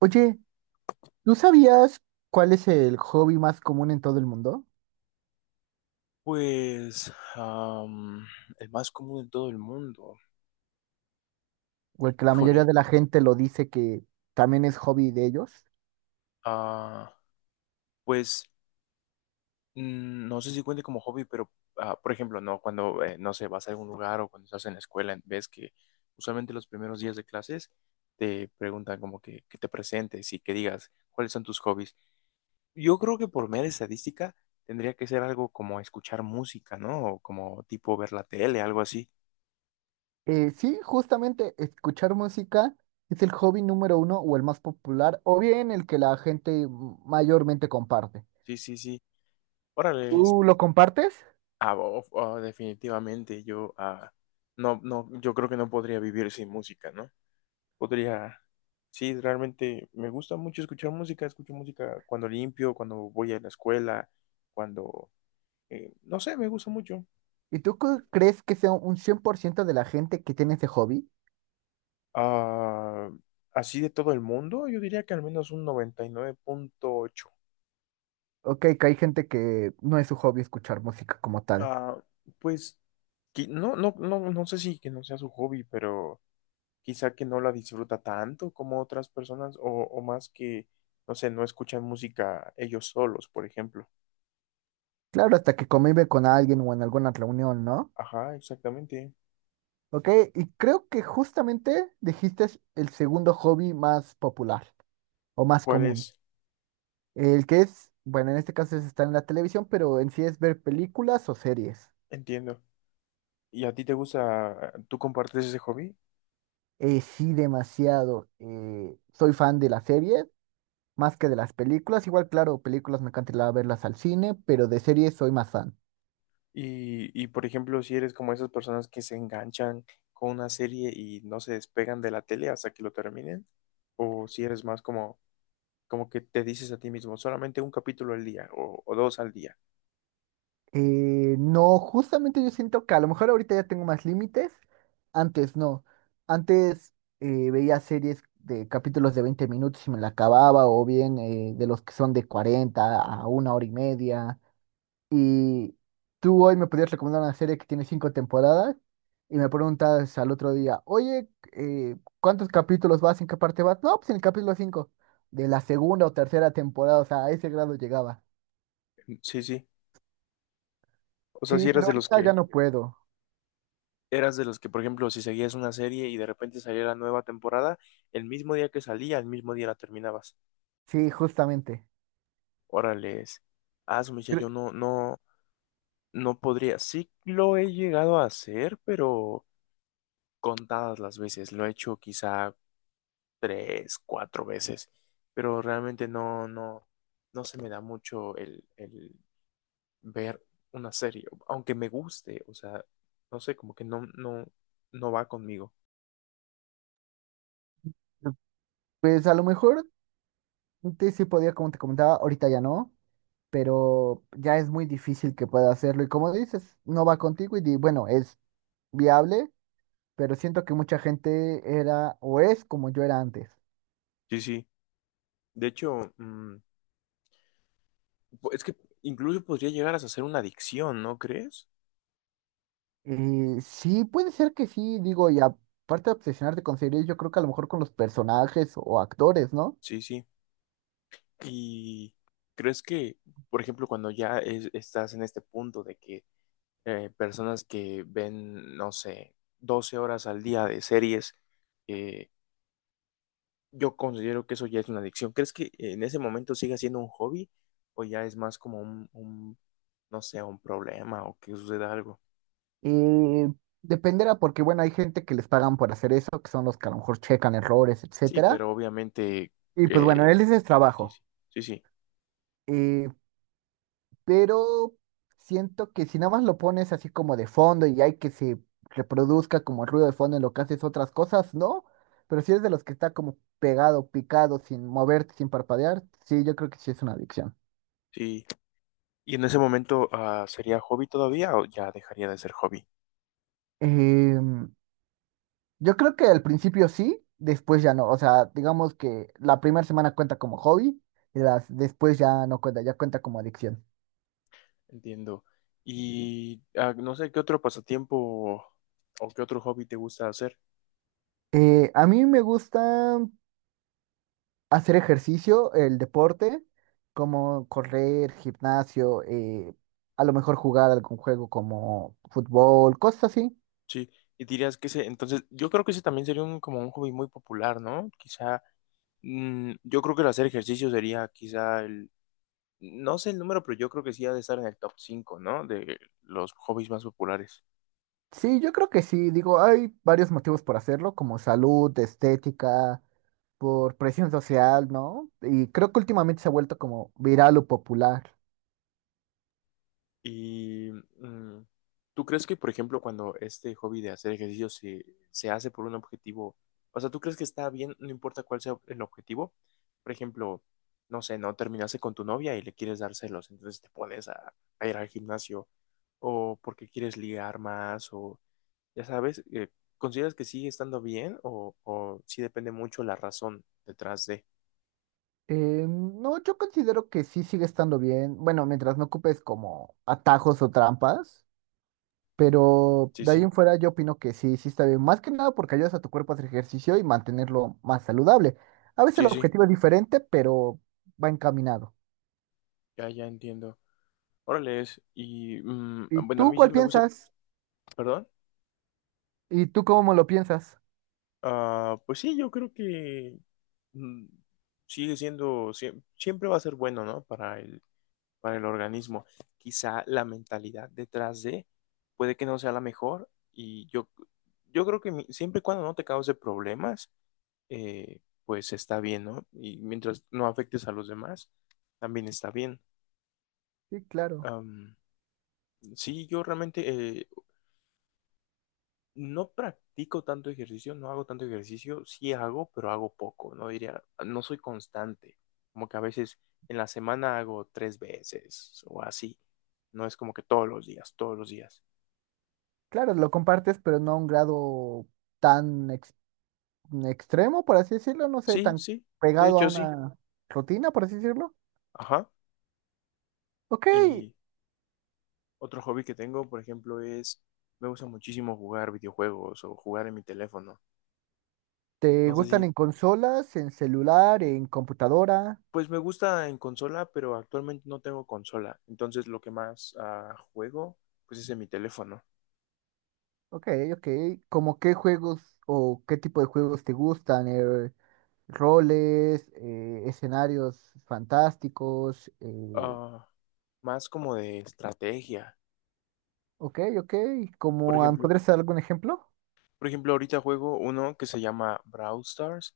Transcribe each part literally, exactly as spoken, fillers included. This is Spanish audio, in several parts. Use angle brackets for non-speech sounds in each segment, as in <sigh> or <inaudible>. Oye, ¿tú sabías cuál es el hobby más común en todo el mundo? Pues, am, el más común en todo el mundo. O el que la mayoría Híjole. de la gente lo dice que también es hobby de ellos. ah, pues mm, no sé si cuente como hobby, pero ah, por ejemplo, no, cuando eh, no sé, vas a algún lugar o cuando estás en la escuela, ves que usualmente los primeros días de clases te preguntan como que, que te presentes y que digas cuáles son tus hobbies. Yo creo que por mera estadística tendría que ser algo como escuchar música, ¿no? O como tipo ver la tele, algo así. Eh, sí, justamente escuchar música es el hobby número uno o el más popular, o bien el que la gente mayormente comparte. Sí, sí, sí. Órale. ¿Tú lo compartes? Ah, bo- ah, definitivamente yo ah, no, no, yo creo que no podría vivir sin música, ¿no? Podría, sí, realmente me gusta mucho escuchar música, escucho música cuando limpio, cuando voy a la escuela, cuando, eh, no sé, me gusta mucho. ¿Y tú cu- crees que sea un cien por ciento de la gente que tiene ese hobby? Ah, Así de todo el mundo, yo diría que al menos un noventa y nueve punto ocho. Ok, que hay gente que no es su hobby escuchar música como tal. Ah, pues, que- no, no, no, no sé si que no sea su hobby, pero... quizá que no la disfruta tanto como otras personas o, o más que, no sé, no escuchan música ellos solos, por ejemplo. Claro, hasta que convive con alguien o en alguna reunión, ¿no? Ajá, exactamente. Ok, y creo que justamente dijiste es el segundo hobby más popular o más ¿Cuál común. es? El que es, bueno, en este caso es estar en la televisión, pero en sí es ver películas o series. Entiendo. ¿Y a ti te gusta, tú compartes ese hobby? Eh, sí, demasiado. Eh, soy fan de las series más que de las películas. Igual, claro, películas me encanta ir a verlas al cine, pero de series soy más fan. Y, y por ejemplo, si eres como esas personas que se enganchan con una serie y no se despegan de la tele hasta que lo terminen, o si eres más como, como que te dices a ti mismo, solamente un capítulo al día o, o dos al día. Eh, no, justamente yo siento que a lo mejor ahorita ya tengo más límites. Antes no. Antes eh, veía series de capítulos de veinte minutos y me la acababa, o bien eh, de los que son de cuarenta a una hora y media. Y tú hoy me podías recomendar una serie que tiene cinco temporadas y me preguntas al otro día, oye, eh, ¿cuántos capítulos vas? ¿En qué parte vas? No, pues en el capítulo cinco de la segunda o tercera temporada, o sea, a ese grado llegaba. Mm, sí, sí. O sea, Sí, si pero eras de los ahorita ya que no puedo. eras de los que, por ejemplo, si seguías una serie y de repente salía la nueva temporada, el mismo día que salía, el mismo día la terminabas. Sí, justamente. Órales. Ah, su mecha, yo Cre- no, no, no podría. Sí lo he llegado a hacer, pero contadas las veces. Lo he hecho quizá tres, cuatro veces. Pero realmente no, no, no se me da mucho el, el ver una serie, aunque me guste, o sea, no sé, como que no, no, no va conmigo. Pues a lo mejor antes sí podía, como te comentaba, ahorita ya no, pero ya es muy difícil que pueda hacerlo. Y como dices, no va contigo y di- bueno, es viable, pero siento que mucha gente era o es como yo era antes. Sí, sí. De hecho, mm, es que incluso podría llegar a ser una adicción, ¿no crees? Eh, sí, puede ser que sí, digo, y aparte de obsesionarte con series, yo creo que a lo mejor con los personajes o actores, ¿no? Sí, sí. ¿Y crees que, por ejemplo, cuando ya es- estás en este punto de que eh, personas que ven, no sé, doce horas al día de series, eh, yo considero que eso ya es una adicción? ¿Crees que en ese momento siga siendo un hobby o ya es más como un, un, no sé, un problema o que suceda algo? Eh, Dependerá porque, bueno, hay gente que les pagan por hacer eso, que son los que a lo mejor checan errores, Sí, etcétera. pero obviamente, Y pues bueno, eh, él ese es sí, trabajo. sí, sí, sí, Eh, pero siento que si nada más lo pones así como de fondo y hay que se reproduzca como ruido de fondo en lo que haces otras cosas, ¿no? Pero si eres de los que está como pegado, picado, sin moverte, sin parpadear, sí, yo creo que sí es una adicción. sí. Y en ese momento, ah, ¿sería hobby todavía o ya dejaría de ser hobby? Em, yo creo que al principio sí, después ya no. O sea, digamos que la primera semana cuenta como hobby y las, después ya no cuenta, ya cuenta como adicción. Entiendo. Y ah, no sé qué otro pasatiempo o qué otro hobby te gusta hacer. Eh, a mí me gusta hacer ejercicio, el deporte, como correr, gimnasio, eh, a lo mejor jugar algún juego como fútbol, cosas así. Sí, y dirías que ese, entonces, yo creo que ese también sería un, como un hobby muy popular, ¿no? Quizá, mm, yo creo que el hacer ejercicio sería quizá el, no sé el número, pero yo creo que sí ha de estar en el top cinco, ¿no? De los hobbies más populares. Sí, yo creo que sí, digo, hay varios motivos por hacerlo, como salud, estética, por presión social, ¿no? Y creo que últimamente se ha vuelto como viral o popular. Y mm, ¿tú crees que, por ejemplo, cuando este hobby de hacer ejercicio se, se hace por un objetivo, o sea, tú crees que está bien, no importa cuál sea el objetivo? Por ejemplo, no sé, no terminaste con tu novia y le quieres dar celos, entonces te pones a, a, ir al gimnasio, o porque quieres ligar más, o ya sabes, eh, ¿consideras que sigue estando bien o, o sí depende mucho la razón detrás de? Eh, no, yo considero que sí sigue estando bien, bueno, mientras no ocupes como atajos o trampas. Pero Sí, de ahí sí, en fuera yo opino que sí, sí está bien. Más que nada porque ayudas a tu cuerpo a hacer ejercicio y mantenerlo más saludable. A veces el sí, sí, objetivo es diferente, pero va encaminado. ya, ya entiendo. Órale, es- y mm, ¿Y bueno, a tú mí sí cuál me gusta, piensas? perdón. ¿Y tú cómo lo piensas? Ah, pues sí, yo creo que mm, sigue siendo, siem- siempre va a ser bueno, ¿no? Para el, para el organismo. Quizá la mentalidad detrás de puede que no sea la mejor y yo, yo creo que mi- siempre y cuando no te cause problemas, eh, pues está bien, ¿no? Y mientras no afectes a los demás, también está bien. Sí, claro. Am, sí, yo realmente eh, no practico tanto ejercicio, no hago tanto ejercicio, sí hago, pero hago poco, no diría, no soy constante, como que a veces en la semana hago tres veces o así, no es como que todos los días, todos los días. Claro, lo compartes, pero no a un grado tan ex- extremo, por así decirlo. No sé, Sí, tan sí, de pegado a hecho sí, una rutina, por así decirlo. ajá. Ok, Y otro hobby que tengo, por ejemplo, es, me gusta muchísimo jugar videojuegos o jugar en mi teléfono. ¿te No sé si, gustan en consolas, en celular, en computadora? pues me gusta en consola, pero actualmente no tengo consola, entonces lo que más ah, juego, pues es en mi teléfono. Ok, ok. ¿Cómo qué juegos o qué tipo de juegos te gustan? Eh, roles, eh, escenarios fantásticos. eh, Ah, Más como de estrategia. Ok, ok. Por ¿Cómo, am- ejemplo, podrías dar algún ejemplo? por ejemplo, ahorita juego uno que se llama Brawl Stars.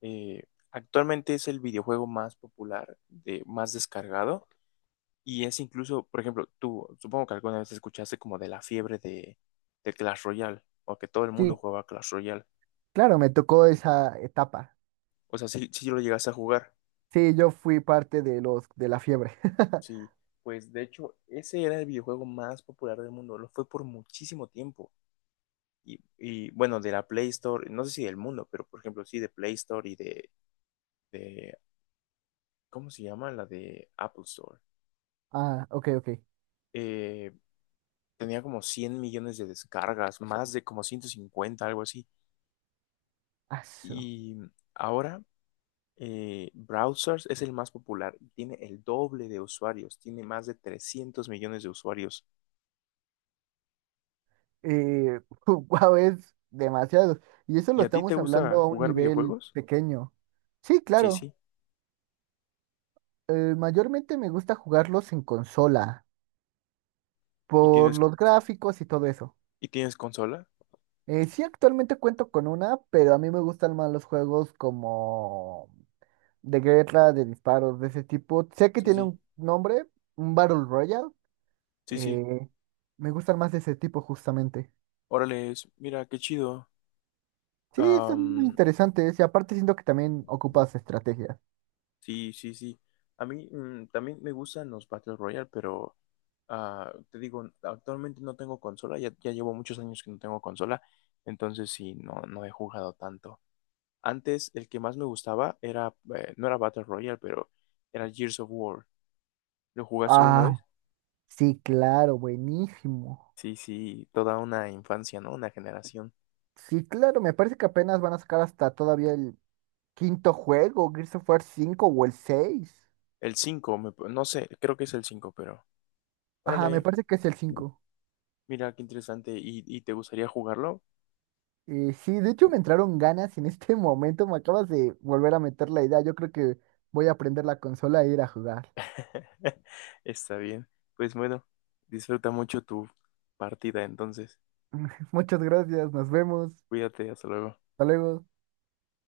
Eh, Actualmente es el videojuego más popular, de, más descargado. Y es incluso, por ejemplo, tú, supongo que alguna vez escuchaste como de la fiebre de, de, Clash Royale, o que todo el mundo Sí, jugaba Clash Royale. claro, me tocó esa etapa. O sea, si, si lo llegas a jugar, Sí, yo fui parte de los de la fiebre. <laughs> sí. Pues de hecho, ese era el videojuego más popular del mundo, lo fue por muchísimo tiempo. y, y, bueno, de la Play Store, no sé si del mundo, pero por ejemplo, sí, de Play Store y de, de ¿cómo se llama? La de Apple Store. Ah, ok, ok. Eh, Tenía como cien millones de descargas, más de como ciento cincuenta, algo así. Aso. Y ahora, eh, Browsers es el más popular, tiene el doble de usuarios, tiene más de trescientos millones de usuarios. Eh, <laughs> wow, es demasiado. Y eso ¿Y lo a ti te estamos hablando gusta a un jugar nivel videojuegos? pequeño. Sí, Sí, claro. sí. Eh, mayormente me gusta jugarlos en consola, ¿Y por tienes, los gráficos y todo eso. y tienes consola? Eh, sí, actualmente cuento con una, pero a mí me gustan más los juegos como de guerra, de disparos, de ese tipo. Sé que Sí, tiene sí, un nombre, un Battle Royale. sí, sí. eh, Me gustan más de ese tipo justamente. Órale, mira, qué chido. Sí, están muy Am, interesantes y aparte siento que también ocupas estrategias. Sí, sí, sí. A mí mm, también me gustan los Battle Royale, pero ah, te digo, actualmente no tengo consola, ya, ya llevo muchos años que no tengo consola, entonces sí, no, no he jugado tanto. Antes el que más me gustaba era, eh, no era Battle Royale, pero era Gears of War. ¿Lo jugaste alguna vez? Ah, sí, claro, buenísimo. Sí, sí, toda una infancia, ¿no? Una generación. Sí, claro, me parece que apenas van a sacar hasta todavía el quinto juego, Gears of War cinco o el seis. El cinco, me- no sé, creo que es el cinco, pero Ajá, me órale, parece que es el cinco. mira qué interesante. ¿Y, y te gustaría jugarlo? Eh, sí, de hecho me entraron ganas en este <laughs> momento, me acabas de volver a meter la idea, yo creo que voy a prender la consola e ir a jugar. <laughs> Está bien. Pues bueno, disfruta mucho tu partida entonces. <laughs> Muchas gracias, nos vemos, Cuídate, hasta luego. hasta luego.